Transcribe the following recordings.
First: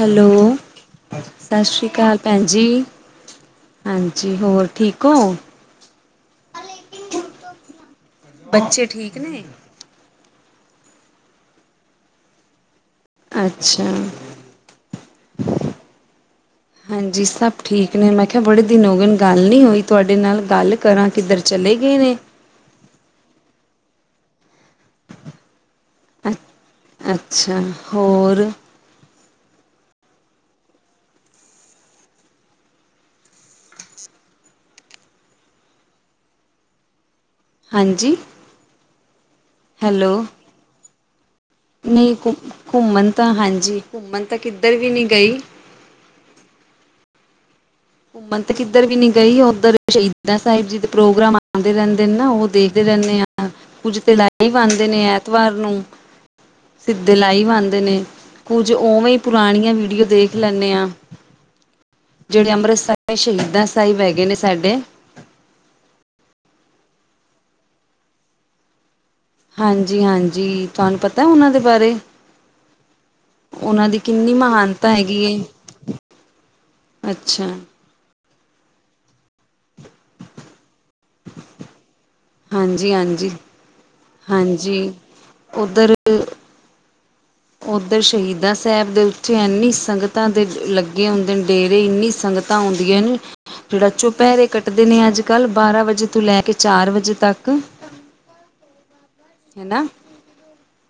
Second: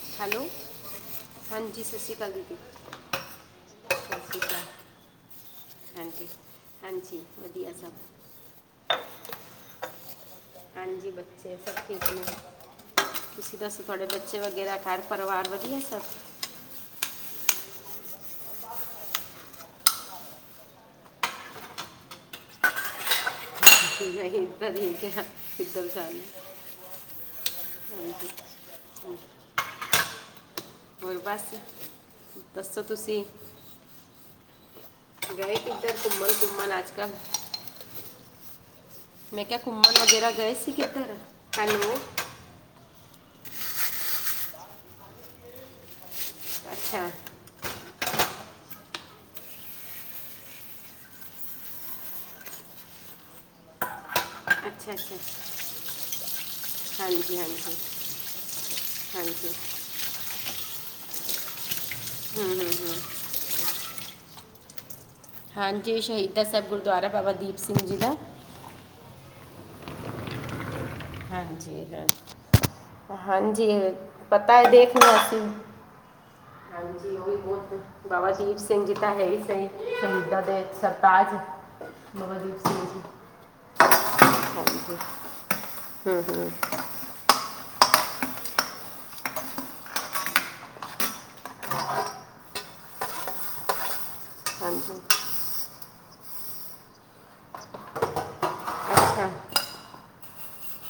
Hello ਸਤਿ ਹਾਂਜੀ ਸ਼੍ਰੀ ਸਤਿ ਅਕਾਲ ਭੈਣ ਦੀਦੀ ਜੀ। ਸਤਿ ਹਾਂਜੀ ਸ਼੍ਰੀ ਅਕਾਲ ਹੋਰ ਠੀਕ ਹੋ। ਹਾਂਜੀ ਹਾਂਜੀ ਵਧੀਆ ਸਭ ਬੱਚੇ ਠੀਕ ਨੇ। ਹਾਂਜੀ ਬੱਚੇ ਸਭ ਠੀਕ ਨੇ। ਤੁਸੀਂ ਦੱਸੋ ਅੱਛਾ ਵੱਡੇ ਬੱਚੇ ਵਗੈਰਾ ਘਰ ਪਰਿਵਾਰ ਵਧੀਆ ਸਭ। ਹਾਂਜੀ ਸਭ ਠੀਕ ਨੇ ਮੈਂ ਕਿਹਾ ਬੜੇ ਦਿਨ ਹੋ ਗਏ ਗੱਲ ਨਹੀਂ ਹੋਈ ਤੁਹਾਡੇ ਨਾਲ ਗੱਲ। ਕਰਾਂ ਕਿੱਧਰ ਚਲੇ ਗਏ ਨੇ। ਨਹੀਂ ਇਧਰ ਨਹੀਂ ਕਿਹਾ। ਕਿੱਧਰ ਜਾਂਦੀ ਅ ਅੱਛਾ ਹੋਰ [unintelligible] ਹੋਰ ਬਸ ਦੱਸੋ ਤੁਸੀਂ। ਗਏ ਕਿੱਧਰ ਘੰਮਣ ਘੰਮਣ ਅੱਜ ਕੱਲ। ਹਾਂਜੀ। ਮੈਂ ਕਿਹਾ ਘੁੰਮਣ ਹੈਲੋ ਵਗੈਰਾ ਗਏ ਸੀ ਕਿੱਧਰ। ਹੈਲੋ ਨਹੀਂ ਘੁੰਮਣ ਤਾਂ ਹਾਂਜੀ ਘੁੰਮਣ ਤਾਂ ਕਿੱਧਰ ਵੀ ਨਹੀਂ ਗਈ। ਅੱਛਾ। ਘੁੰਮਣ ਤੇ ਕਿੱਧਰ ਵੀ ਨੀ ਗਈ ਉੱਧਰ ਸ਼ਹੀਦਾਂ ਸਾਹਿਬ ਜੀ ਦੇ ਪ੍ਰੋਗਰਾਮ ਆਉਂਦੇ ਰਹਿੰਦੇ ਨੇ ਨਾ ਉਹ ਦੇਖ। ਰਹਿੰਦੇ ਹਾਂ ਕੁੱਝ ਤੇ ਲਾਈ ਆਉਦੇ ਅੱਛਾ ਨੇ ਅੱਛਾ ਐਤਵਾਰ ਨੂੰ। ਸਿੱਧੇ ਹਾਂਜੀ ਲਾਈਵ ਹਾਂਜੀ ਆਉਂਦੇ ਨੇ ਕੁੱਝ ਉਵੇਂ ਹਾਂਜੀ ਪੁਰਾਣੀਆਂ ਵੀਡੀਓ ਦੇਖ। ਦੇਖ ਲੈਂਦੇ ਹਾਂ ਜਿਹੜੇ ਅੰਮ੍ਰਿਤਸਰ ਸ਼ਹੀਦਾਂ ਸਾਹਿਬ ਹੈਗੇ ਨੇ ਸਾਡੇ। ਹਾਂਜੀ ਸ਼ਹੀਦਾਂ ਸਾਹਿਬ ਗੁਰਦੁਆਰਾ ਬਾਬਾ ਦੀਪ ਸਿੰਘ ਜੀ ਦਾ। ਹਾਂਜੀ ਹਾਂਜੀ ਤੁਹਾਨੂੰ ਪਤਾ। ਉਹਨਾਂ ਦੇ ਹਾਂਜੀ। ਬਾਰੇ ਹਾਂਜੀ ਉਹਨਾਂ ਦੀ ਕਿੰਨੀ ਪਤਾ ਹੈ ਮਹਾਨਤਾ ਦੇਖਲੋ ਹੈਗੀ ਏ ਅਸੀਂ ਹਾਂਜੀ ਉਹ ਵੀ ਅੱਛਾ ਬਹੁਤ ਬਾਬਾ ਦੀਪ ਸਿੰਘ ਜੀ ਤਾਂ ਹੈ ਸਹੀ ਸ਼ਹੀਦਾਂ ਦੇ ਸਰਤਾਜ ਬਾਬਾ ਦੀਪ ਸਿੰਘ ਜੀ ਹਾਂਜੀ-ਹਾਂਜੀ [unintelligible] ਉਧਰ ਹੂ,,, ਉੱਧਰ ਸ਼ਹੀਦਾਂ ਸਾਹਿਬ ਦੇ ਉੱਥੇ ਇੰਨੀ ਸੰਗਤਾਂ ਦੇ ਲੱਗੇ ਹੁੰਦੇ ਨੇ ਡੇਰੇ ਇੰਨੀ ਸੰਗਤ ਹੁੰਂਦੀਆਂ ਨੇ ਜਿਹੜਾ ਚੁਪੈਰੇ ਕੱਟਦੇ ਹਾਂਜੀ ਨੇ ਅੱਜ ਕੱਲ ਬਾਰਾਂ ਵਜੇ ਤੋਂ ਲੈ ਕੇ ਚਾਰ ਵਜੇ ਤੱਕ, ਅੱਛਾ ਹਨਾ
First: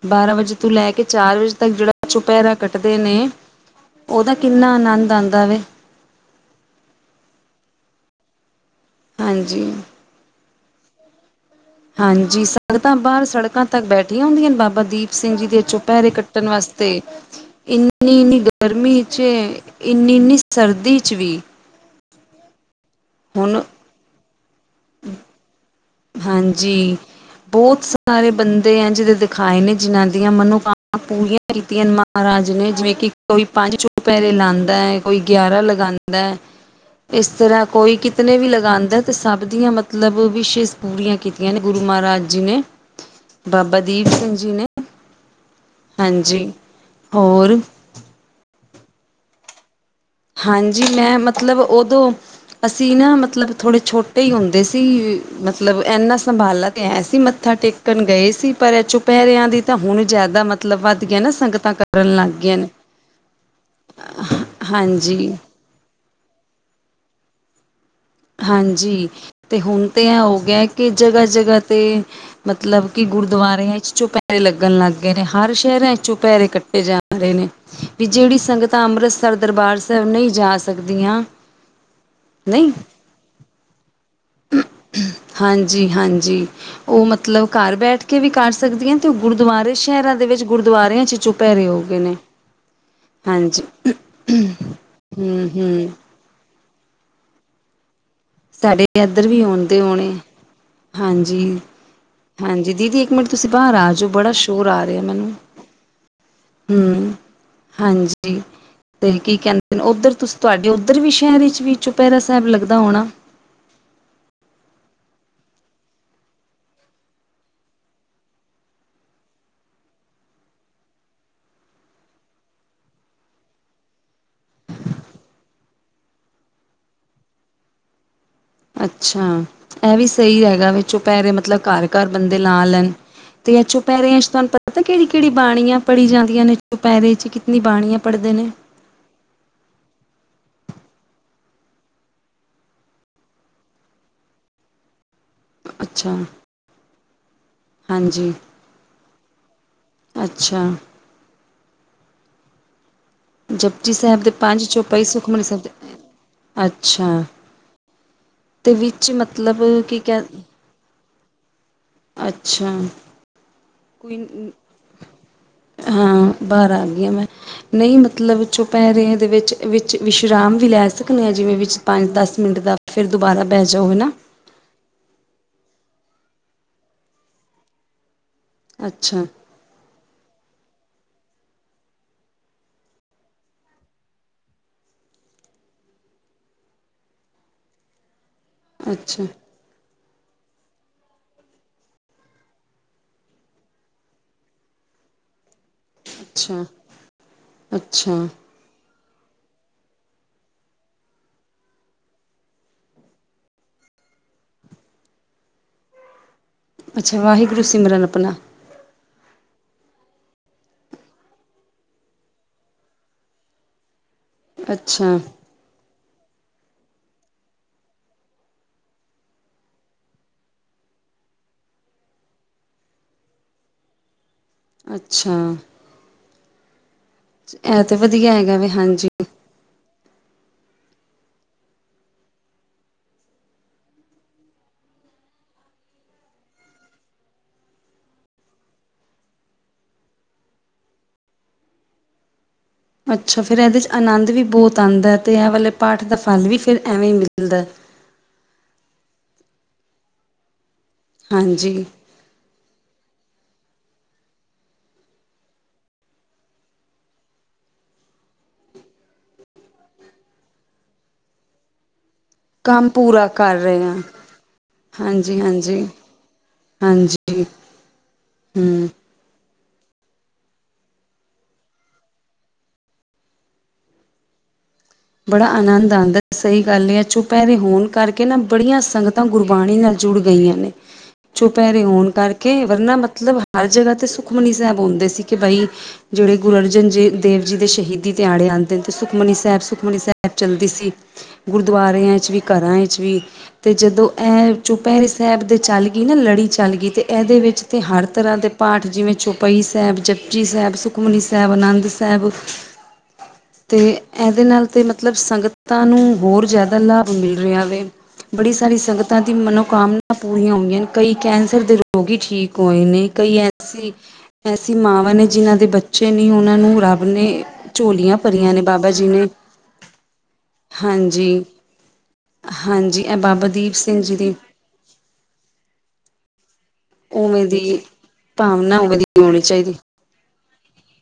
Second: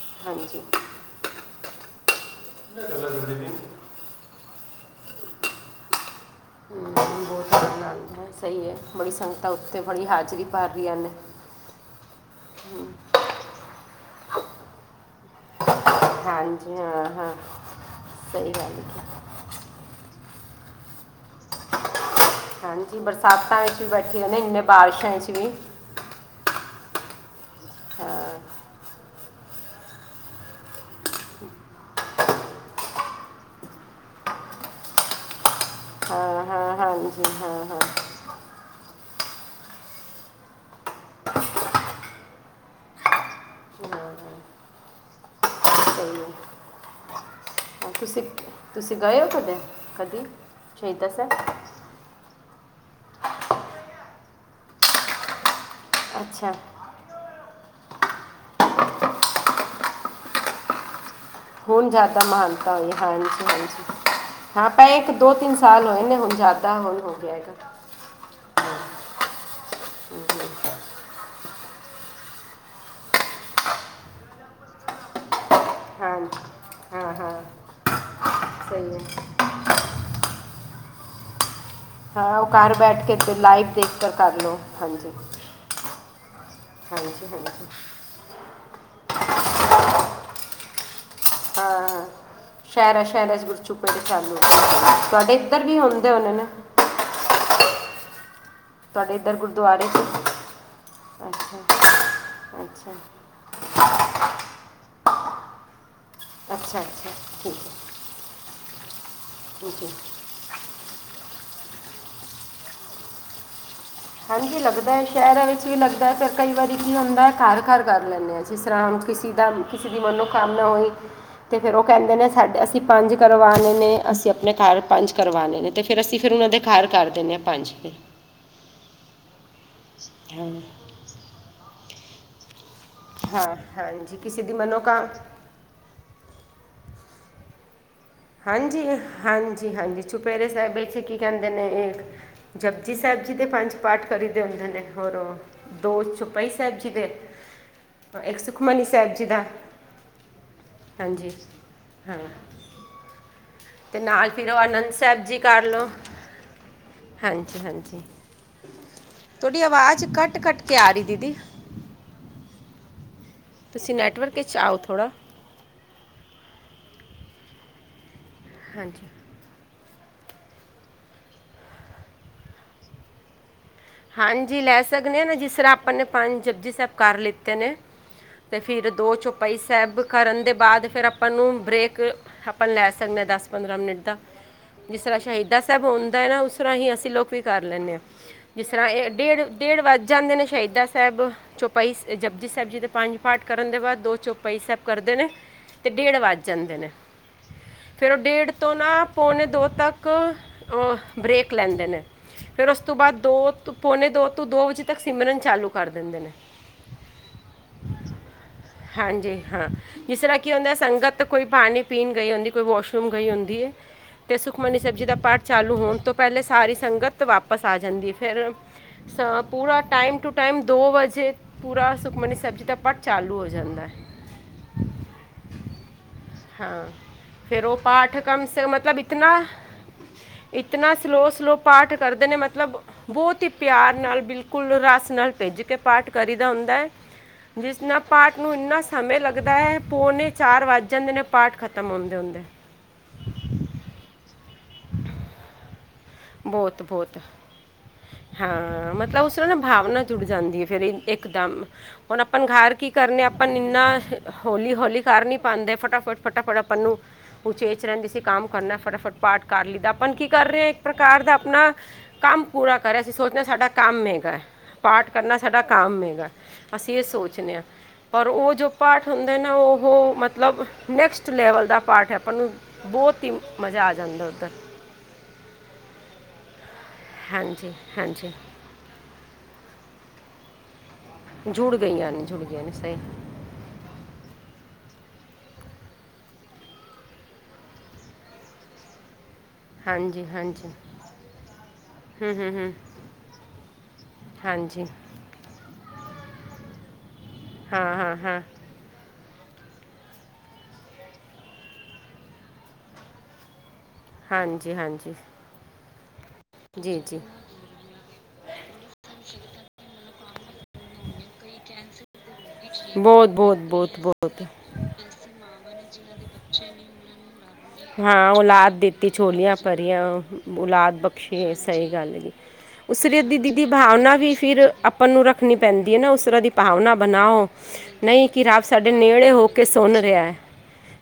ਬਾਰਾਂ ਵਜੇ ਹਾਂਜੀ ਤੋਂ ਲੈ ਕੇ ਚਾਰ ਵਜੇ ਤੱਕ ਜਿਹੜਾ ਚੁਪਹਿਰਾ ਕੱਟਦੇ ਨੇ ਉਹਦਾ ਕਿੰਨਾ ਆਨੰਦ ਆਉਂਦਾ ਵੇ, ਹੂ ਬਹੁਤ ਅਨੰਦ ਹੈ ਸਹੀ ਹੈ ਬੜੀ ਸੰਗਤਾਂ ਹਾਂਜੀ ਉੱਥੇ ਬੜੀ ਹਾਜ਼ਰੀ ਭਰ ਰਹੀਆਂ ਨੇ। ਹਾਂਜੀ ਸੰਗਤਾਂ ਬਾਹਰ ਸੜਕਾਂ ਤੱਕ ਬੈਠੀਆਂ ਹੁੰਦੀਆਂ ਨੇ ਬਾਬਾ ਦੀਪ ਸਿੰਘ ਜੀ ਦੇ। ਪੈਰੇ ਕੱਟਣ ਹਾਂਜੀ ਵਾਸਤੇ ਹਾਂ ਹਾਂ ਇੰਨੀ ਇਨੀ ਸਹੀ ਗੱਲ ਗਰਮੀ ਹੈ ਚ। ਇੰਨੀ ਇੰਨੀ ਸਰਦੀ 'ਚ ਵੀ। ਹਾਂਜੀ ਹੁਣ ਬਰਸਾਤਾਂ ਵਿੱਚ ਵੀ ਬੈਠੇ ਇੰਨੇ ਬਾਰਿਸ਼ਾਂ 'ਚ ਵੀ। ਹਾਂਜੀ। ਬਹੁਤ ਸਾਰੇ ਬੰਦੇ ਆ ਜਿਹੜੇ ਦਿਖਾਏ ਨੇ ਜਿਨਾਂ ਦੀਆਂ ਮਨੋਕਾਮਨਾ ਪੂਰੀਆਂ। ਕੀਤੀਆਂ ਮਹਾਰਾਜ ਨੇ ਜਿਵੇਂ ਕਿ ਕੋਈ ਪੰਜ ਚੋ ਪੈਰੇ ਲਾਉਂਦਾ ਹੈ ਕੋਈ ਗਿਆਰਾਂ ਲਗਾਉਂਦਾ ਹੈ। ਹਾਂ ਹਾਂ ਹਾਂਜੀ ਇਸ ਹਾਂ ਤਰ੍ਹਾਂ ਹਾਂ ਕੋਈ ਕਿਤਨੇ ਵੀ ਲਗਾਉਂਦਾ ਤੇ ਸਭ ਦੀਆਂ ਮਤਲਬ ਵਿਸ਼ਿਸ਼। ਪੂਰੀਆਂ ਕੀਤੀਆਂ ਨੇ ਗੁਰੂ ਮਹਾਰਾਜ ਜੀ ਨੇ ਬਾਬਾ ਦੀਪ ਜੀ ਨੇ। ਸਹੀ ਹੈ ਹਾਂਜੀ ਹੋਰ। [unintelligible] ਤੁਸੀਂ ਗਏ ਹੋ ਕਦੇ ਕਦੇ। ਹਾਂਜੀ ਮੈਂ ਮਤਲਬ ਉਦੋਂ ਅਸੀਂ ਨਾ ਮਤਲਬ ਥੋੜੇ ਛੋਟੇ ਹੀ ਹੁੰਦੇ ਸੀ। ਮਤਲਬ ਇੰਨਾ ਅੱਛਾ ਸੰਭਾਲਾ ਐਸੀ ਮੱਥਾ ਟੇਕਣ ਗਏ ਸੀ ਪਰ ਇਹ ਚੁਪਹਿਰਿਆਂ ਦੀ ਤਾਂ ਹੁਣ ਜ਼ਿਆਦਾ ਮਤਲਬ ਵੱਧ ਗਿਆ ਨਾ ਸੰਗਤਾਂ ਕਰਨ ਲੱਗ ਗਈਆਂ ਨੇ, ਹਾਂਜੀ-ਹਾਂਜੀ, ਹਾਂ ਪਏ ਇੱਕ ਦੋ ਹਾਂਜੀ ਤਿੰਨ ਸਾਲ ਹੋਏ ਨੇ ਹੁਣ ਜ਼ਿਆਦਾ ਹੁਣ ਹੋ ਕੇ ਆਏਗਾ। ਹਾਂਜੀ। ਤੇ ਹੁਣ ਤੇ ਇਹ ਹੋ ਗਿਆ ਕਿ ਜਗ੍ਹਾ- ਜਗ੍ਹਾ ਤੇ ਮਤਲਬ ਕਿ ਗੁਰਦੁਆਰਿਆਂ ਵਿੱਚ ਚੁਪੈਰੇ ਲੱਗਣ ਲੱਗ ਗਏ ਨੇ। ਹਰ ਸ਼ਹਿਰਾਂ ਹਾਂ ਚੁਪਹਿਰੇ ਕੱਟੇ ਜਾ ਹਾਂ ਰਹੇ ਹਾਂ ਨੇ ਵੀ ਜਿਹੜੀ ਸੰਗਤਾਂ ਸਹੀ ਹੈ ਅੰਮ੍ਰਿਤਸਰ ਦਰਬਾਰ ਸਾਹਿਬ ਨਹੀਂ ਜਾ ਸਕਦੀਆਂ। ਹਾਂ। ਉਹ ਨਹੀਂ ਘਰ ਬੈਠ ਕੇ ਫਿਰ ਲਾਈਵ ਦੇਖ ਕਰ ਕਰਲੋ। ਹਾਂਜੀ- ਹਾਂਜੀ ਉਹ ਹਾਂਜੀ ਮਤਲਬ ਹਾਂਜੀ ਘਰ ਬੈਠ ਕੇ ਵੀ ਕਰ ਸਕਦੀਆਂ। ਗੁਰਦੁਆਰੇ ਸ਼ਹਿਰਾਂ ਦੇ ਵਿੱਚ ਗੁਰਦੁਆਰਿਆਂ ਚ' ਹਾਂ ਚੁਪਹਿਰੇ ਹੋ ਗਏ ਹਾਂ ਨੇ। ਸ਼ਹਿਰਾ- ਸ਼ਹਿਰਾ ਹਾਂਜੀ ਗੜਚੁਪ ਤੁਹਾਡੇ ਹੂੰ ਇੱਧਰ ਵੀ ਹੂੰ ਹੁੰਦੇ ਹੋਣੇ ਨੇ। ਸਾਡੇ ਤੁਹਾਡੇ ਇੱਧਰ ਵੀ ਹੂਂਦੇ ਗੁਰਦੁਆਰੇ ਚ ਹੋਣੇ। ਅੱਛਾ ਹਾਂਜੀ। ਹਾਂਜੀ। ਅੱਛਾ ਦੀਦੀ ਇੱਕ ਮਿੰਟ ਤੁਸੀਂ ਬਾਹਰ ਆ ਜਾਓ, ਬੜਾ ਸ਼ੋਰ ਆ ਰਿਹਾ ਮੈਨੂੰ। ਅੱਛਾ- ਅੱਛਾ। ਠੀਕ ਹੈ। ਜ ਤੇ ਕੀ ਕਹਿੰਦੇ ਜੀ ਉੱਧਰ ਤੁਸੀ ਤੁਹਾਡੇ ਉੱਧਰ ਵੀ ਸ਼ਹਿਰ ਵਿੱਚ ਵੀ ਚੁਪਹਿਰਾ ਸਾਹਿਬ ਲੱਗਦਾ ਹੋਣਾ। ਹਾਂਜੀ। ਲੱਗਦਾ ਸ਼ਹਿਰਾਂ ਵਿੱਚ ਵੀ ਲੱਗਦਾ, ਫੇਰ ਕਈ ਵਾਰੀ ਕੀ ਹੁੰਦਾ ਘਰ- ਘਰ ਕਰ ਲੈਂਦੇ ਹਾਂ। ਜਿਸ ਤਰ੍ਹਾਂ ਕਿਸੇ ਦਾ ਕਿਸੇ ਦੀ ਮਨੋਕਾਮਨਾ ਹੋਈ। ਅਤੇ ਫਿਰ ਉਹ ਕਹਿੰਦੇ ਨੇ ਸਾਡੇ ਅਸੀਂ ਪੰਜ ਕਰਵਾਉਣੇ ਨੇ, ਅਸੀਂ ਆਪਣੇ ਘਰ ਪੰਜ ਕਰਵਾਉਣੇ ਨੇ। ਤੇ ਫੇਰ ਅਸੀਂ ਫਿਰ ਉਹਨਾਂ ਦੇ ਘਰ ਕਰ ਦਿੰਦੇ ਹਾਂ ਪੰਜ। ਅੱਛਾ। ਇਹ ਵੀ ਸਹੀ ਹਾਂ ਹੈਗਾ। ਚੁਪੈਹਿਰੇ ਮਤਲਬ, ਘਰ- ਘਰ ਬੰਦੇ ਲਾ ਲੈਣ। ਤੇ ਹਾਂ, ਇਹ ਹਾਂਜੀ। ਚੁਪਹਿਰਿਆਂ 'ਚ ਕਿਸੇ ਤੁਹਾਨੂੰ ਦੀ ਪਤਾ ਮਨੋਕਾਮ ਕਿਹੜੀ-ਕਿਹੜੀ ਬਾਣੀਆਂ ਪੜੀ ਜਾਂਦੀਆਂ ਨੇ ਚੁਪਹਿਰੇ ਚ' ਕਿਤਨੀ ਬਾਣੀਆਂ। ਪੜ੍ਹਦੇ ਨੇ? ਹਾਂਜੀ-ਹਾਂਜੀ-ਹਾਂਜੀ, ਚੁਪੇਰੇ ਸਾਹਿਬ ਇਥੇ ਕੀ ਕਹਿੰਦੇ ਨੇ ਇਹ, ਜਪਜੀ ਸਾਹਿਬ ਜੀ ਦੇ ਪੰਜ ਪਾਠ ਕਰੀਦੇ ਹੁੰਦੇ ਨੇ। ਹੋਰ ਦੋ ਅੱਛਾ, ਚੋਪਾਈ ਸਾਹਿਬ ਜੀ ਦੇ ਹਾਂਜੀ, ਇੱਕ ਸੁਖਮਨੀ ਸਾਹਿਬ ਜੀ ਦਾ ਅੱਛਾ। ਹਾਂਜੀ। ਹਾਂ। ਜਪਜੀ ਤੇ ਸਾਹਿਬ ਨਾਲ ਦੇ ਫਿਰ ਉਹ ਪੰਜ ਆਨੰਦ ਚੌਪਈ, ਸਾਹਿਬ ਜੀ ਸੁਖਮਨੀ ਕਰ ਦੇ ਲਓ। ਅੱਛਾ, ਹਾਂਜੀ -ਹਾਂਜੀ। ਤੇ ਵਿੱਚ ਤੁਹਾਡੀ ਮਤਲਬ ਕੀ ਆਵਾਜ਼ ਕਹਿ ਘੱਟ -ਘੱਟ ਕਿਆ ਰਹੀ ਦੀਦੀ। ਅੱਛਾ। ਤੁਸੀਂ ਨੈਟਵਰਕ ਕੋਈ ਥੋੜ੍ਹਾ ਹਾਂ। ਬਾਹਰ ਆ ਗਈਆਂ ਮੈਂ। ਨਹੀਂ, ਮਤਲਬ ਹਾਂਜੀ ਚੁਪਹਿਰੇ ਦੇ ਵਿੱਚ ਵਿੱਚ ਵਿਸ਼ਰਾਮ ਵੀ ਲੈ ਸਕਦੇ ਹਾਂ। ਜਿਵੇਂ ਵਿੱਚ ਪੰਜ -ਦਸ ਮਿੰਟ ਦਾ ਫਿਰ ਦੁਬਾਰਾ ਬਹਿ ਜਾਓ ਨਾ। ਹਾਂਜੀ। ਲੈ ਸਕਦੇ ਹਾਂ, ਨਾ ਜਿਸ ਤਰ੍ਹਾਂ ਆਪਾਂ ਨੇ ਪੰਜ ਜਪੁਜੀ ਸਾਹਿਬ ਕਰ ਲਿੱਤੇ ਨੇ। ਅਤੇ ਫਿਰ ਦੋ ਅੱਛਾ ਚੁਪਾਈ ਸੈਬ ਕਰਨ ਦੇ ਬਾਅਦ ਫਿਰ ਆਪਾਂ ਨੂੰ ਬਰੇਕ ਆਪਾਂ ਲੈ ਸਕਦੇ ਹਾਂ ਦਸ -ਪੰਦਰਾਂ ਮਿੰਟ ਦਾ। ਜਿਸ ਤਰ੍ਹਾਂ ਸ਼ਹੀਦਾ ਸਾਹਿਬ ਹੁੰਦਾ ਹੈ ਨਾ ਉਸ ਤਰ੍ਹਾਂ ਹੀ ਅਸੀਂ ਲੋਕ ਵੀ ਕਰ ਲੈਂਦੇ ਹਾਂ। ਜਿਸ ਤਰ੍ਹਾਂ ਇਹ ਅੱਛਾ ਡੇਢ- ਡੇਢ ਵੱਜ ਜਾਂਦੇ ਨੇ ਸ਼ਹੀਦਾ ਸਾਹਿਬ। ਚੌਪਾਈ ਜਪਜੀ ਸਾਹਿਬ ਜੀ ਦੇ ਪੰਜ ਪਾਠ ਕਰਨ ਦੇ ਬਾਅਦ, ਦੋ ਚੌਪਾਈ ਸਾਹਿਬ ਕਰਦੇ ਨੇ। ਅਤੇ ਡੇਢ ਵੱਜ ਅੱਛਾ ਜਾਂਦੇ ਨੇ। ਫਿਰ ਉਹ ਅੱਛਾ ਡੇਢ ਤੋਂ ਨਾ ਪੌਣੇ ਦੋ ਤੱਕ ਬਰੇੇਕ ਲੈਂਦੇ ਨੇ। ਫਿਰ ਉਸ ਤੋਂ ਬਾਅਦ ਦੋ ਪੌਨ ਦੋ ਤੋਂ ਦੋ ਵਜੇ ਤੱਕ ਸਿਮਰਨ ਚਾਲੂ ਕਰ ਦਿੰਦੇ ਨੇ। ਅੱਛਾ। ਵਾਹਿਗੁਰੂ ਸਿਮਰਨ ਆਪਣਾ। ਹਾਂਜੀ। ਹਾਂ, ਜਿਸ ਤਰ੍ਹਾਂ ਕੀ ਹੁੰਦਾ ਸੰਗਤ ਕੋਈ ਪਾਣੀ ਪੀਣ ਗਈ ਹੁੰਦੀ, ਕੋਈ ਵਾਸ਼ਰੂਮ ਗਈ ਹੁੰਦੀ ਹੈ। ਅਤੇ ਸੁਖਮਨੀ ਸਾਹਿਬ ਜੀ ਦਾ ਅੱਛਾ ਪਾਠ ਚਾਲੂ ਹੋਣ ਤੋਂ ਪਹਿਲੇ ਸਾਰੀ ਸੰਗਤ ਵਾਪਸ ਆ ਜਾਂਦੀ। ਫਿਰ ਅ ਪੂਰਾ ਟਾਈਮ ਟੂ ਟਾਈਮ ਦੋ ਵਜੇ ਪੂਰਾ ਸੁਖਮਨੀ ਸਾਹਿਬ ਦਾ ਪਾਠ ਚਾਲੂ ਹੋ ਜਾਂਦਾ। ਅੱਛਾ। ਹਾਂ। ਫੇਰ ਉਹ ਇਹ ਤਾਂ ਪਾਠ ਵਧੀਆ ਕਮ ਹੈਗਾ ਸ ਵੇ ਮਤਲਬ ਹਾਂਜੀ ਇਤਨਾ ਇਤਨਾ ਸਲੋਅ- ਸਲੋ ਪਾਠ ਕਰਦੇ ਨੇ। ਮਤਲਬ ਬਹੁਤ ਹੀ ਪਿਆਰ ਨਾਲ ਬਿਲਕੁਲ ਰਸ ਨਾਲ ਭਿੱਜ ਕੇ ਪਾਠ ਕਰੀਦਾ ਹੁੰਦਾ ਹੈ। ਜਿਸ ਨਾਲ ਪਾਠ ਨੂੰ ਇੰਨਾ ਸਮੇਂ ਲੱਗਦਾ ਹੈ ਪੌਨ ਚਾਰ ਵੱਜ ਜਾਂਦੇ ਨੇ। ਪਾਠ ਖਤਮ ਹੁੰਦੇ-ਹੁੰਦੇ ਅੱਛਾ ਫੇਰ ਇਹਦੇ ਚ ਆਨੰਦ ਵੀ ਬਹੁਤ ਆਂਦਾ ਹੈ ਤੇ ਇਹ ਵਾਲੇ ਪਾਠ ਦਾ ਫਲ ਵੀ ਫਿਰ ਐਵੇਂ ਹੀ ਬਹੁਤ-ਬਹੁਤ, ਮਿਲਦਾ ਹਾਂ ਮਤਲਬ ਉਸ ਵੇਲੇ ਨਾ ਭਾਵਨਾ ਜੁੜ ਜਾਂਦੀ ਹੈ ਫੇਰ ਇਹ ਇਕਦਮ, ਹਾਂਜੀ ਹੁਣ ਆਪਾਂ ਘਰ ਕੀ ਕਰਨੇ ਆਪਾਂ ਇੰਨਾ ਹੋਲੀ-ਹੋਲੀ ਕਰ ਨੀ ਪਾਂਦੇ ਫਟਾਫਟ ਫਟਾਫਟ ਆਪਾਂ ਨੂੰ ਉਚੇਚ ਰਹਿੰਦੇ ਸੀ ਕੰਮ ਕਰਨਾ ਫਟਾਫਟ ਪਾਠ ਕਰ ਲਈਦਾ ਆਪਾਂ ਕੀ ਕਰ ਰਹੇ ਹਾਂ ਪ੍ਰਕਾਰ ਦਾ ਆਪਣਾ, ਕੰਮ ਪੂਰਾ ਕਰਿਆ ਅਸੀਂ ਸੋਚਣਾ ਕਰ ਸਾਡਾ ਰਹੇ ਹਾਂ ਕੰਮ ਹੈਗਾ, ਪਾਠ ਕਰਨਾ ਹਾਂਜੀ ਸਾਡਾ ਹਾਂਜੀ ਕੰਮ ਹੈਗਾ। ਅਸੀਂ ਇਹ ਹਾਂਜੀ ਸੋਚਦੇ ਹਾਂ, ਪਰ ਉਹ ਜੋ ਹੂੰ ਪਾਠ ਹੁੰਦਾ ਨਾ ਉਹ ਉਹ ਮਤਲਬ ਨੈਕਸਟ ਲੈਵਲ ਦਾ ਪਾਠ ਹੈ ਆਪਾਂ ਨੂੰ ਬਹੁਤ ਹੀ ਮਜ਼ਾ ਆ ਜਾਂਦਾ ਉੱਧਰ। ਬੜਾ ਆਨੰਦ ਆਉਂਦਾ ਸਹੀ ਗੱਲ ਆ ਚੁਪਹਿਰੇ ਹਾਂਜੀ ਹੋਣ ਕਰਕੇ ਹਾਂਜੀ ਨਾ ਬੜੀਆਂ ਸੰਗਤਾਂ ਗੁਰਬਾਣੀ ਨਾਲ ਜੁੜ ਗਈਆਂ ਨੇ। ਜੁੜ ਚੁਪਹਿਰੇ ਹੋਣ ਗਈਆਂ ਨੇ ਜੁੜ ਕਰਕੇ ਗਈਆਂ ਨੇ ਵਰਨਾ ਸਹੀ ਮਤਲਬ ਹਰ ਜਗ੍ਹਾ 'ਤੇ ਸੁਖਮਨੀ ਸਾਹਿਬ ਹੁੰਦੇ ਸੀ ਕਿ ਬਈ ਜਿਹੜੇ ਗੁਰੂ ਅਰਜਨ ਦੇਵ ਜੀ ਦੇ ਸ਼ਹੀਦੀ ਦਿਹਾੜੇ ਆਉਂਦੇ ਨੇ ਤੇ ਸੁਖਮਨੀ ਸਾਹਿਬ ਸੁਖਮਨੀ ਹਾਂਜੀ ਸਾਹਿਬ ਚੱਲਦੀ ਹਾਂਜੀ ਸੀ। ਗੁਰਦੁਆਰਿਆਂ ਚ ਹੂੰ ਵੀ, ਹੂੰ ਹੂੰ ਘਰਾਂ ਵਿਚ ਵੀ ਤੇ ਜਦੋਂ ਇਹ ਹਾਂਜੀ ਚੁਪਹਿਰੇ ਸਾਹਿਬ ਦੇ ਚੱਲ ਗਈ ਨਾ ਲੜੀ ਚੱਲ ਗਈ ਅਤੇ ਇਹਦੇ ਵਿੱਚ ਤਾਂ ਹਾਂ ਹਰ ਹਾਂ ਤਰ੍ਹਾਂ ਹਾਂ ਦੇ ਪਾਠ ਜਿਵੇਂ ਚੌਪਈ ਸਾਹਿਬ, ਜਪਜੀ ਸਾਹਿਬ, ਸੁਖਮਨੀ ਸਾਹਿਬ, ਆਨੰਦ ਸਾਹਿਬ ਤੇ ਇਹਦੇ ਨਾਲ ਹਾਂਜੀ ਤਾਂ ਮਤਲਬ ਹਾਂਜੀ ਸੰਗਤਾਂ ਨੂੰ ਹੋਰ ਜ਼ਿਆਦਾ ਲਾਭ ਮਿਲ ਰਿਹਾ ਵੇ। ਬੜੀ ਸਾਰੀ ਸੰਗਤਾਂ ਦੀ ਮਨੋਕਾਮਨਾ ਪੂਰੀਆਂ ਹੋਈਆਂ ਨੇ। ਕਈ ਕੈਂਸਰ ਦੇ ਰੋਗ ਹੀ ਠੀਕ ਹੋਏ ਨੇ ਕਈ ਐਸੀ ਅਸੀਂ ਮਾਵਾਂ ਨੇ ਜਿਨ੍ਹਾਂ ਦੇ ਬੱਚੇ ਨਹੀਂ ਉਹਨਾਂ ਨੂੰ ਰੱਬ ਨੇ ਝੋਲੀਆਂ ਹਾਂ ਭਰੀਆਂ ਨੇ ਔਲਾਦ ਬਾਬਾ ਜੀ ਦਿੱਤੀ ਨੇ ਚੋਲੀਆਂ ਭਰੀਆਂ। ਔਲਾਦ ਬਖਸ਼ੀ ਹਾਂਜੀ ਹੈ ਸਹੀ ਗੱਲ ਜੀ। ਹਾਂਜੀ ਇਹ ਉਸਰੀ ਦੀ ਬਾਬਾ ਦੀਦੀ ਦੀਪ ਸਿੰਘ ਭਾਵਨਾ ਜੀ ਵੀ ਦੀ ਫਿਰ ਆਪਾਂ ਨੂੰ ਰੱਖਣੀ ਪੈਂਦੀ ਹੈ ਨਾ ਉਸ ਤਰ੍ਹਾਂ ਦੀ ਭਾਵਨਾ ਉਵੇਂ ਬਣਾਓ, ਦੀ ਨਹੀਂ ਕਿ ਰੱਬ ਭਾਵਨਾ ਸਾਡੇ ਉਵੇਂ ਦੀ ਨੇੜੇ ਹੋਣੀ ਹੋ ਕੇ ਚਾਹੀਦੀ ਸੁਣ ਰਿਹਾ ਹੈ।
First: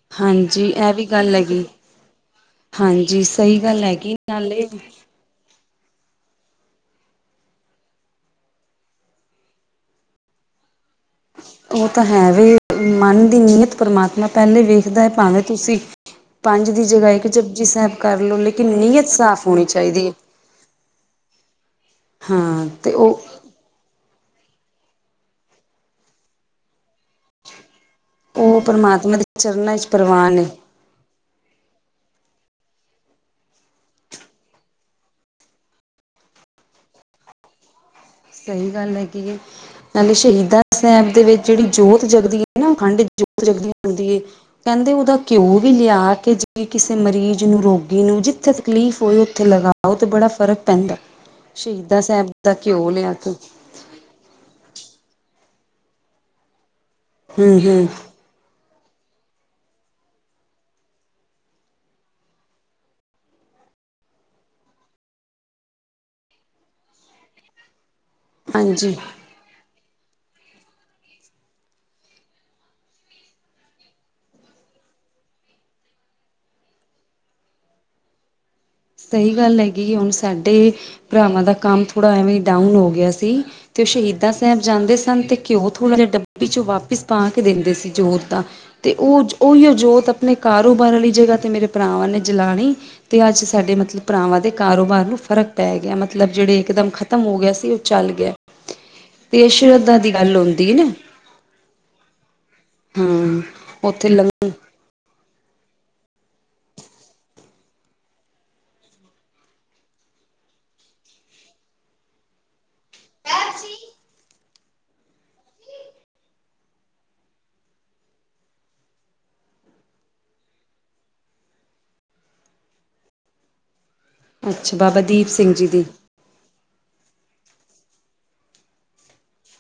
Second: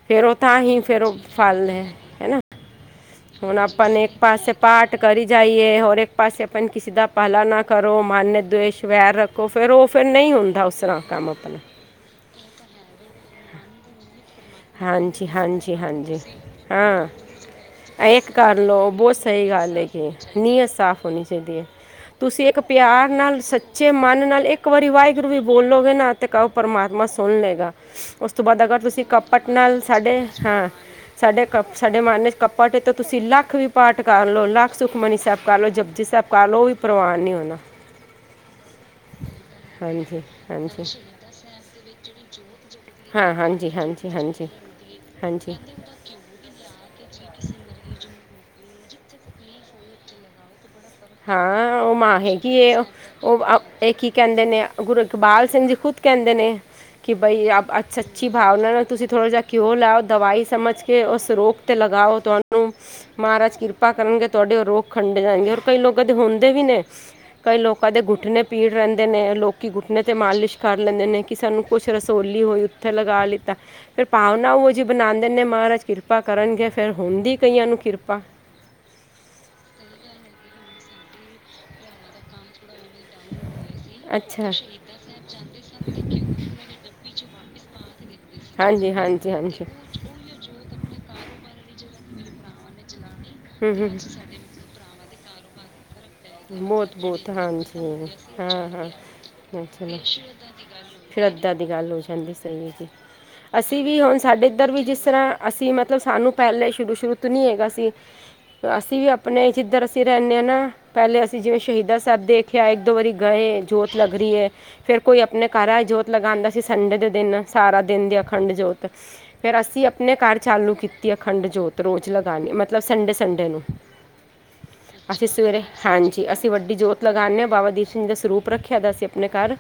ਫਿਰ ਉਹ ਤਾਂ ਹਾਂਜੀ ਹੀਂ ਇਹ ਫਿਰ ਵੀ ਉਹ ਗੱਲ ਹੈਗੀ ਫਲ ਹੈ ਹੈ ਨਾ ਹਾਂਜੀ ਹੁਣ ਸਹੀ ਗੱਲ ਆਪਾਂ ਨੇ ਇੱਕ ਹੈਗੀ ਪਾਸੇ ਨਾਲੇ ਪਾਠ ਕਰੀ ਜਾਈਏ ਔਰ ਇੱਕ ਪਾਸ ਆਪ ਕਿਸੀ ਦਾ ਭਲਾ ਨਾ ਕਰੋ ਮਾਨਯ ਦਵੇਸ਼ ਵੈਰ ਰੱਖੋ। ਰੱਖੋ ਫਿਰ ਉਹ ਫਿਰ ਨਹੀਂ ਹੁੰਦਾ ਉਸ ਤਰ੍ਹਾਂ ਕੰਮ ਆਪਣਾ। ਉਹ ਤਾਂ ਹੈ ਵੀ ਮਨ ਦੀ ਨੀਅਤ ਪਰਮਾਤਮਾ ਪਹਿਲੇ ਵੇਖਦਾ ਹੈ ਹਾਂਜੀ ਭਾਵੇਂ ਹਾਂਜੀ ਤੁਸੀਂ, ਹਾਂਜੀ ਪੰਜ ਦੀ ਜਗ੍ਹਾ ਹਾਂ ਇੱਕ ਜਪਜੀ ਸਾਹਿਬ ਕਰ ਇੱਕ ਲਓ ਲੇਕਿਨ ਨੀਅਤ ਬਹੁਤ ਸਾਫ਼ ਸਹੀ ਹੋਣੀ ਚਾਹੀਦੀ। ਗੱਲ ਹੈ ਨੀਅਤ ਸਾਫ਼ ਹੋਣੀ ਚਾਹੀਦੀ ਹੈ। ਤੁਸੀਂ ਇੱਕ ਹਾਂ ਤੇ ਪਿਆਰ ਉਹ ਨਾਲ ਸ ਸੱਚੇ ਮਨ ਨਾਲ ਇੱਕ ਵਾਰੀ ਵਾਹਿਗੁਰੂ ਵੀ ਬੋਲੋਗੇ ਨਾ ਤੇ ਕਹੋ ਪਰਮਾਤਮਾ ਸੁਣ ਲਏਗਾ ਉਸ ਤੋਂ ਉਹ ਬਾਅਦ ਅਗਰ ਤੁਸੀਂ ਪਰਮਾਤਮਾ ਦੇ ਕੱਪਟ ਚਰਨਾਂ ਨਾਲ ਵਿੱਚ ਸਾਡੇ ਪ੍ਰਵਾਨ ਨੇ ਹਾਂ ਸਾਡੇ ਕਪ ਸਾਡੇ ਮਨ 'ਚ ਕੱਪਟ ਤੋਂ ਤੁਸੀਂ ਲੱਖ ਵੀ ਪਾਠ ਕਰ ਲਓ, ਲੱਖ ਸੁਖਮਨੀ ਸਾਹਿਬ ਕਰ ਲਓ, ਜਪਜੀ ਸਾਹਿਬ ਕਰ ਲਓ ਉਹ ਵੀ ਪ੍ਰਵਾਨ ਨੀ ਹੋਣਾ। ਸਹੀ ਗੱਲ ਹੈ ਕਿ ਪਹਿਲੇ ਹਾਂਜੀ ਸ਼ਹੀਦਾਂ ਹਾਂਜੀ ਸਾਹਿਬ ਦੇ ਵਿੱਚ ਜਿਹੜੀ ਜੋਤ ਜਗਦੀ ਹੈ ਨਾ ਅਖੰਡ ਹਾਂ ਜੋਤ ਹਾਂਜੀ ਜਗਦੀਆਂ ਹੁੰਦੀ ਹੁੰਦੀ ਹਾਂਜੀ ਏ, ਹਾਂਜੀ ਕਹਿੰਦੇ ਉਹਦਾ ਘਿਓ ਹਾਂਜੀ ਵੀ ਲਿਆ ਕੇ ਜੇ ਕਿ ਕਿਸੇ ਮਰੀਜ਼ ਨੂੰ, ਰੋਗੀ ਨੂੰ ਜਿੱਥੇ ਤਕਲੀਫ਼ ਹੋਏ ਉੱਥੇ ਲਗਾਓ ਅਤੇ ਬੜਾ ਫ਼ਰਕ ਪੈਂਦਾ। ਹਾਂ ਉਹ ਸ਼ਹੀਦਾਂ ਮਾਂ ਸਾਹਿਬ ਦਾ ਹੈਗੀ ਇਹ। ਘਿਓ ਲਿਆ ਕੇ ਉਹ ਇਹ ਕੀ ਕਹਿੰਦੇ ਨੇ ਗੁਰੂ ਇਕਬਾਲ ਸਿੰਘ ਜੀ ਖੁਦ ਕਹਿੰਦੇ ਨੇ, ਕਿ ਬਈ ਹੂੰ ਅ ਹੂੰ ਅੱਛਾ ਅੱਛੀ ਭਾਵਨਾ ਨਾਲ ਤੁਸੀਂ ਥੋੜ੍ਹਾ ਜਿਹਾ ਘਿਉ ਲਾਓ ਦਵਾਈ ਸਮਝ ਕੇ ਉਸ ਰੋਗ ਤੇ ਲਗਾਓ ਤੁਹਾਨੂੰ ਮਹਾਰਾਜ ਕਿਰਪਾ ਕਰਨਗੇ ਤੁਹਾਡੇ ਰੋਗ ਖੰਡ ਜਾਣਗੇ ਔਰ ਕਈ ਲੋਕਾਂ ਦੇ ਹੁੰਦੇ ਵੀ ਨੇ, ਕਈ ਲੋਕਾਂ ਦੇ ਗੁੱਟਣੇ ਪੀੜ ਹਾਂਜੀ ਰਹਿੰਦੇ ਨੇ ਲੋਕ ਕਿ ਗੁੱਟਨੇ 'ਤੇ ਮਾਲਿਸ਼ ਕਰ ਲੈਂਦੇ ਨੇ ਕਿ ਸਾਨੂੰ ਕੁਛ ਰਸੋਲੀ ਹੋਈ ਉੱਥੇ ਲਗਾ ਲਿੱਤਾ। ਫਿਰ ਭਾਵਨਾ ਉਹ ਜਿਹੀ ਬਣਾਦੇ ਨੇ ਮਹਾਰਾਜ ਕਿਰਪਾ ਕਰਨਗੇ ਫਿਰ ਹੁੰਦੀ ਕਈਆਂ ਨੂੰ ਕਿਰਪਾ। ਸਹੀ ਗੱਲ ਹੈਗੀ ਹੁਣ ਸਾਡੇ ਭਰਾਵਾਂ ਦਾ ਕੰਮ ਥੋੜ੍ਹਾ ਐਵੇਂ ਡਾਊਨ ਹੋ ਗਿਆ ਸੀ। ਤੇ ਉਹ ਸ਼ਹੀਦਾਂ ਅੱਛਾ। ਸਾਹਿਬ ਜਾਂਦੇ ਸਨ ਤੇ ਘਿਓ ਥੋੜ੍ਹਾ ਜਿਹਾ ਡੱਬੀ ਚ' ਵਾਪਿਸ ਪਾ ਕੇ ਦਿੰਦੇ ਸੀ ਜੋਤ ਦਾ ਹਾਂਜੀ, ਤੇ ਉਹ ਹਾਂਜੀ, ਹਾਂਜੀ। ਉਹੀ ਜੋਤ ਆਪਣੇ ਕਾਰੋਬਾਰ ਵਾਲੀ ਜਗ੍ਹਾ ਤੇ ਮੇਰੇ ਭਰਾਵਾਂ ਨੇ ਜਲਾਣੀ ਤੇ ਅੱਜ ਸਾਡੇ ਮਤਲਬ ਭਰਾਵਾਂ ਦੇ ਕਾਰੋਬਾਰ ਨੂੰ ਫਰਕ ਪੈ ਗਿਆ। ਮਤਲਬ ਜਿਹੜੇ ਇਕਦਮ ਖਤਮ ਹੋ ਗਿਆ ਸੀ ਉਹ ਚੱਲ ਗਿਆ। ਤੇ ਸ਼ਰਧਾ ਦੀ ਗੱਲ ਹੁੰਦੀ ਨਾ। ਸ਼ਰੱਧਾ ਦੀ ਗੱਲ ਹੋ ਜਾਂਦੀ ਸਹੀ ਹੈ ਜੀ। ਹਾਂ ਅਸੀਂ ਵੀ ਉੱਥੇ ਹੁਣ ਸਾਡੇ ਲੰਗਰ ਇੱਧਰ ਵੀ ਜਿਸ ਤਰ੍ਹਾਂ ਅਸੀਂ ਮਤਲਬ ਸਾਨੂੰ ਪਹਿਲਾਂ ਹੀ ਸ਼ੁਰੂ -ਸ਼ੁਰੂ ਤੋਂ ਨਹੀਂ ਹੈਗਾ ਸੀ। ਅਸੀਂ ਵੀ ਆਪਣੇ ਜਿੱਧਰ ਅਸੀਂ ਰਹਿੰਦੇ ਹਾਂ ਨਾ। ਪਹਿਲੇ ਅਸੀਂ ਜਿਵੇਂ ਸ਼ਹੀਦਾਂ ਸਾਹਿਬ ਦੇਖਿਆ ਇੱਕ ਦੋ ਵਾਰੀ ਗਏ, ਜੋਤ ਲੱਗ ਰਹੀ ਹੈ। ਫੇਿਰ ਕੋਈ ਆਪਣੇ ਘਰ ਜੋਤ ਲਗਾਉਂਦਾ ਸੀ ਸੰਡੇ ਦੇ ਦਿਨ ਸਾਰਾ ਦਿਨ ਦੀ ਅਖੰਡ ਜੋਤ। ਫਿਰ ਅਸੀਂ ਆਪਣੇ ਘਰ ਚਾਲੂ ਕੀਤੀ ਅਖੰਡ ਜੋਤ ਰੋਜ਼ ਲਗਾਉਣੀ। ਮਤਲਬ ਸੰਡੇ- ਸੰਡੇ ਨੂੰ। ਅੱਛਾ ਬਾਬਾ ਦੀਪ ਅਸੀਂ ਸਿੰਘ ਸਵੇਰੇ ਜੀ ਦੀ। ਹਾਂਜੀ ਅਸੀਂ ਵੱਡੀ ਜੋਤ ਲਗਾਦੇ ਹਾਂ ਬਾਬਾ ਦੀਪ ਸਿੰਘ ਜੀ ਦਾ ਸਰੂਪ ਰੱਖਿਆ ਦਾ ਅਸੀਂ ਆਪਣੇ ਘਰ।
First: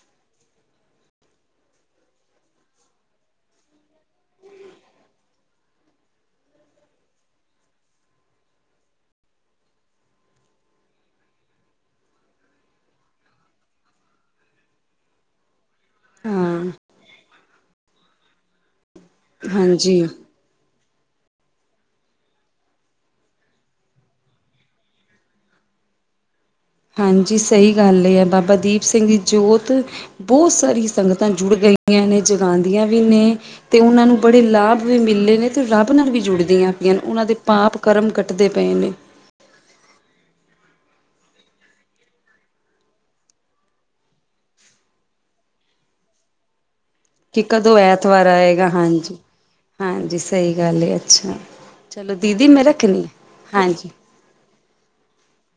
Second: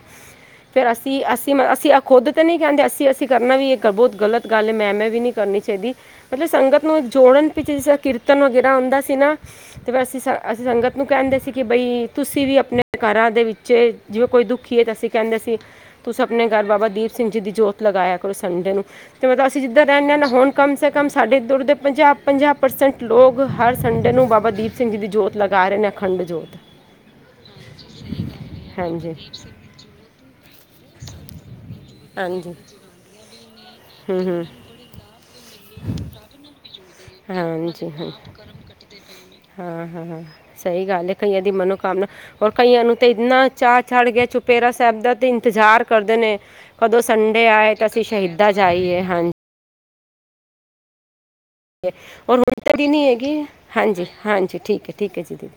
ਫਿਰ ਅਸੀਂ -ਅਸੀਂ ਮ ਅਸੀਂ ਖੁਦ ਤਾਂ ਨਹੀਂ ਕਹਿੰਦੇ ਅਸੀਂ- ਅਸੀਂ ਕਰਨਾ ਵੀ ਇਹ ਬਹੁਤ ਗ਼ਲਤ ਗੱਲ ਹੈ ਮੈਂ- ਮੈਂ ਵੀ ਨਹੀਂ। ਕਰਨੀ ਚਾਹੀਦੀ। ਮਤਲਬ ਸੰਗਤ ਨੂੰ ਜੋੜਨ ਪ ਜਿਸ ਕੀਰਤਨ ਵਗੈਰਾ ਹੁੰਦਾ ਸੀ ਨਾ। ਤੇ ਫਿਰ ਅਸੀਂ ਅਸੀਂ ਸੰਗਤ ਨੂੰ ਕਹਿੰਦੇ ਸੀ ਕਿ ਬਈ ਤੁਸੀਂ ਵੀ ਆਪਣੇ ਘਰਾਂ ਦੇ ਵਿੱਚ ਜਿਵੇਂ ਕੋਈ ਦੁਖੀ ਹੈ ਤਾਂ ਅਸੀਂ ਕਹਿੰਦੇ ਸੀ। ਤੁਸੀਂ ਆਪਣੇ ਘਰ ਹਾਂ ਬਾਬਾ ਦੀਪ ਸਿੰਘ ਜੀ ਦੀ ਜੋਤ ਲਗਾਇਆ ਕਰੋ ਸੰਡੇ ਨੂੰ। ਤੇ ਮਤਲਬ ਅਸੀਂ ਜਿੱਦਾਂ ਹਾਂਜੀ ਰਹਿੰਦੇ ਹਾਂ ਨਾ ਹੁਣ ਕਮ ਸੇ ਕਮ ਸਾਡੇ ਇੱਧਰ ਉ ਦੇ ਪੰਜਾਹ, ਪੰਜਾਹ ਪਰਸੈਂਟ ਲੋਕ ਹਰ ਸੰਡੇ ਨੂੰ ਬਾਬਾ ਦੀਪ ਸਿੰਘ ਜੀ ਦੀ ਜੋਤ ਲਗਾ ਰਹੇ ਨੇ। ਅਖੰਡ ਜੋਤ। ਹਾਂਜੀ, ਸਹੀ ਗੱਲ ਇਹ ਆ ਬਾਬਾ ਦੀਪ ਸਿੰਘ ਹਾਂਜੀ ਦੀ ਜੋਤ ਬਹੁਤ ਸਾਰੀ ਸੰਗਤਾਂ ਜੁੜ ਗਈਆਂ। ਨੇ ਹਾਂਜੀ ਜਗਾਉਂਦੀਆਂ ਵੀ ਨੇ ਤੇ ਉਹਨਾਂ ਹੂੰ ਨੂੰ ਬੜੇ ਹੂੰ ਲਾਭ ਵੀ ਮਿਲੇ ਨੇ ਤੇ ਰੱਬ ਨਾਲ ਵੀ ਜੁੜਦੀਆਂ ਪਈਆਂ ਨੇ ਉਹਨਾਂ ਦੇ ਪਾਪ ਹਾਂਜੀ ਕਰਮ ਹਾਂ ਕੱਟਦੇ ਪਏ ਨੇ। ਹਾਂ- ਹਾਂ- ਹਾਂ ਸਹੀ ਗੱਲ ਹੈ। ਕਈਆ ਦੀ ਮਨੋਕਾਮਨਾ ਰ ਕਈਆਂ ਨੂੰ ਤੇ ਇੰਨਾ ਚਾਹ ਚੜ੍ਹ ਗਿਆ ਚੁਪੇਰਾ ਸਾਹਿਬ ਦਾ ਤੇ ਇੰਤਜ਼ਾਰ ਕਰਦੇ ਨੇ। ਕਦੋਂ ਕਿ ਸੰਡੇ ਆਏ ਕਦੋਂ ਤਾਂ ਅਸੀਂ ਐਤਵਾਰ ਸ਼ਹੀਦਾਂ ਆਏਗਾ ਜਾਈਏ। ਹਾਂਜੀ। ਹਾਂਜੀ, ਸਹੀ ਗੱਲ ਹੈ। ਅੱਛਾ। ਰ ਚਲੋ ਹੁਣ ਦੀਦੀ ਮੈਂ ਤਾਂ ਵੀ ਰੱਖਣੀ ਨੀ ਹੈਗੀ। ਹਾਂਜੀ- ਹਾਂਜੀ ਠੀਕ ਹੈ, ਠੀਕ ਹੈ ਜੀ ਦੀ।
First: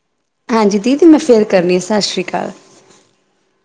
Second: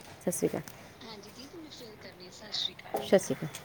ਹਾਂਜੀ, ਦੀਦੀ ਮੈਂ ਫਿਰ ਕਰਨੀ ਆ। ਸਤਿ ਸ਼੍ਰੀ ਅਕਾਲ। ਸਤਿ ਸ਼੍ਰੀ ਅਕਾਲ।